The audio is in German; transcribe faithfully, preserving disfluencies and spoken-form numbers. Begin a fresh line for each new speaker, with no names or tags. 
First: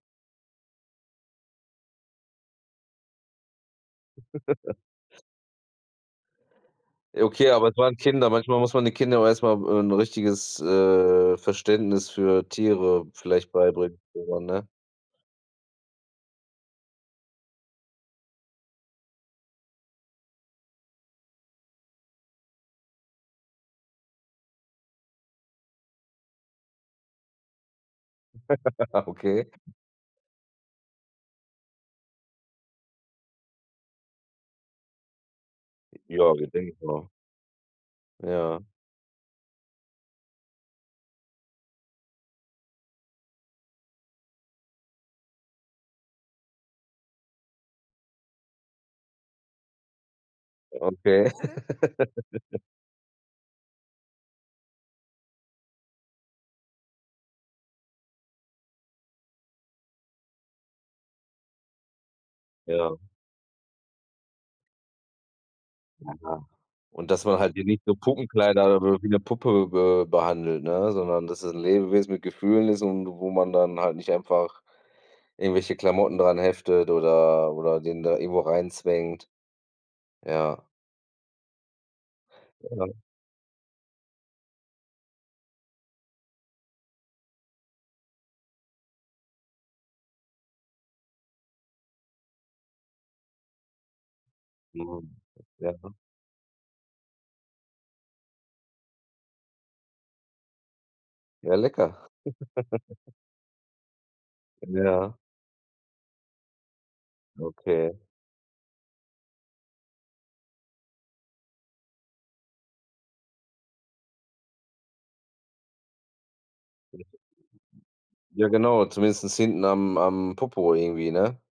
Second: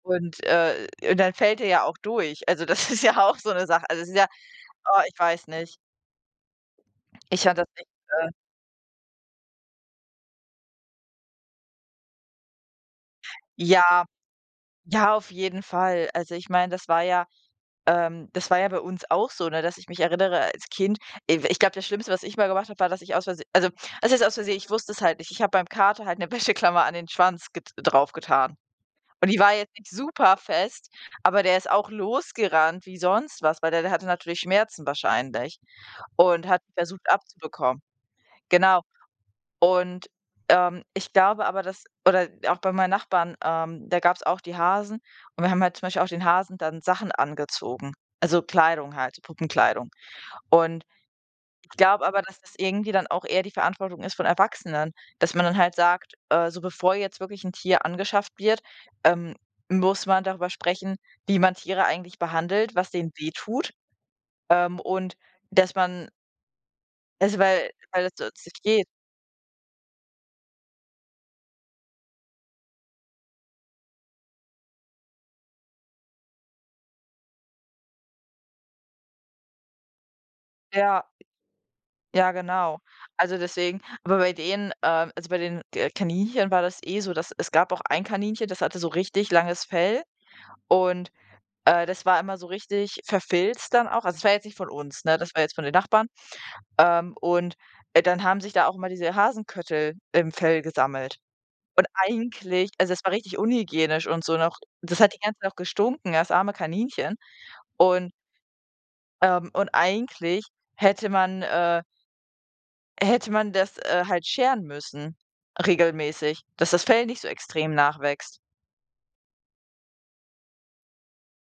Und, äh, dann fällt er ja auch durch. Also, das ist ja auch so 'ne Sache. Also, es ist ja oh, ich weiß nicht.
Ja,
Ich
okay,
höre
aber
das
es
nicht,
waren Kinder,
äh
manchmal muss man den Kindern auch erst mal, äh, 'n richtiges, äh, Verständnis für Tiere vielleicht beibringen,
Ja.
oder, ne?
Ja auf jeden Fall. Also, ich meine, das war ja, ähm das war ja bei uns auch so, ne? Dass ich mich erinnere als Kind, i w ich glaube, das Schlimmste, was ich mal gemacht habe, war, dass ich aus Vers also, was heißt aus Versehen, ich wusste es halt nicht. Ich habe beim Kater halt 'ne Wäscheklammer an den Schwanz get drauf getan. Und die
Okay.
war jetzt nicht super fest, aber der ist auch losgerannt wie sonst was, weil der der hatte natürlich Schmerzen wahrscheinlich
Ja,
und
ist
hat die
denkbar.
versucht abzubekommen.
Ja.
Genau. Und, ähm, ich glaube aber, dass oder auch bei meinen Nachbarn, ähm, da gab es auch die Hasen und wir haben halt zum Beispiel auch den Hasen dann Sachen angezogen, also, Kleidung halt, Puppenkleidung. Und
Okay.
ich glaube aber, dass es irgendwie dann auch eher die Verantwortung ist von Erwachsenen, dass man dann halt sagt: „Äh, so bevor jetzt wirklich 'n Tier angeschafft wird, ähm, muss man darüber sprechen, wie man Tiere eigentlich behandelt, was
Ja.
denen wehtut, ähm, und dass man"
Na ja. Und dass
„also“,
man halt sie
weil
nicht so
weil das sonst nicht
Puppenkleider
geht.
oder wie 'ne Puppe be behandelt, ne? Sondern dass es 'n Lebewesen mit Gefühlen ist und wo man dann halt nicht einfach irgendwelche Klamotten dran heftet oder oder den da irgendwo reinzwängt. Ja.
Ja. Ja genau.
Ja.
Also, deswegen aber bei denen, ähm also, bei den K Kaninchen war das eh so, dass es gab auch ein Kaninchen, das hatte so richtig langes Fell und, äh, das war immer so richtig verfilzt dann auch. Also, das war jetzt nicht von uns,
Mhm.
ne? Das war jetzt von den
Ja.
Nachbarn. Ähm. Und, äh, dann haben sich da auch immer diese Hasenköttel im Fell gesammelt.
Ja,
Und
lecker.
eigentlich also, es war richtig unhygienisch und so noch, das hat
Ja.
die ganze Zeit auch gestunken, das arme Kaninchen.
Okay.
Und ähm, und eigentlich hätte man, äh hätte man das, äh, halt scheren müssen regelmäßig, dass das Fell nicht so extrem nachwächst.
Ja genau, zumindestens hinten am am Popo irgendwie, ne?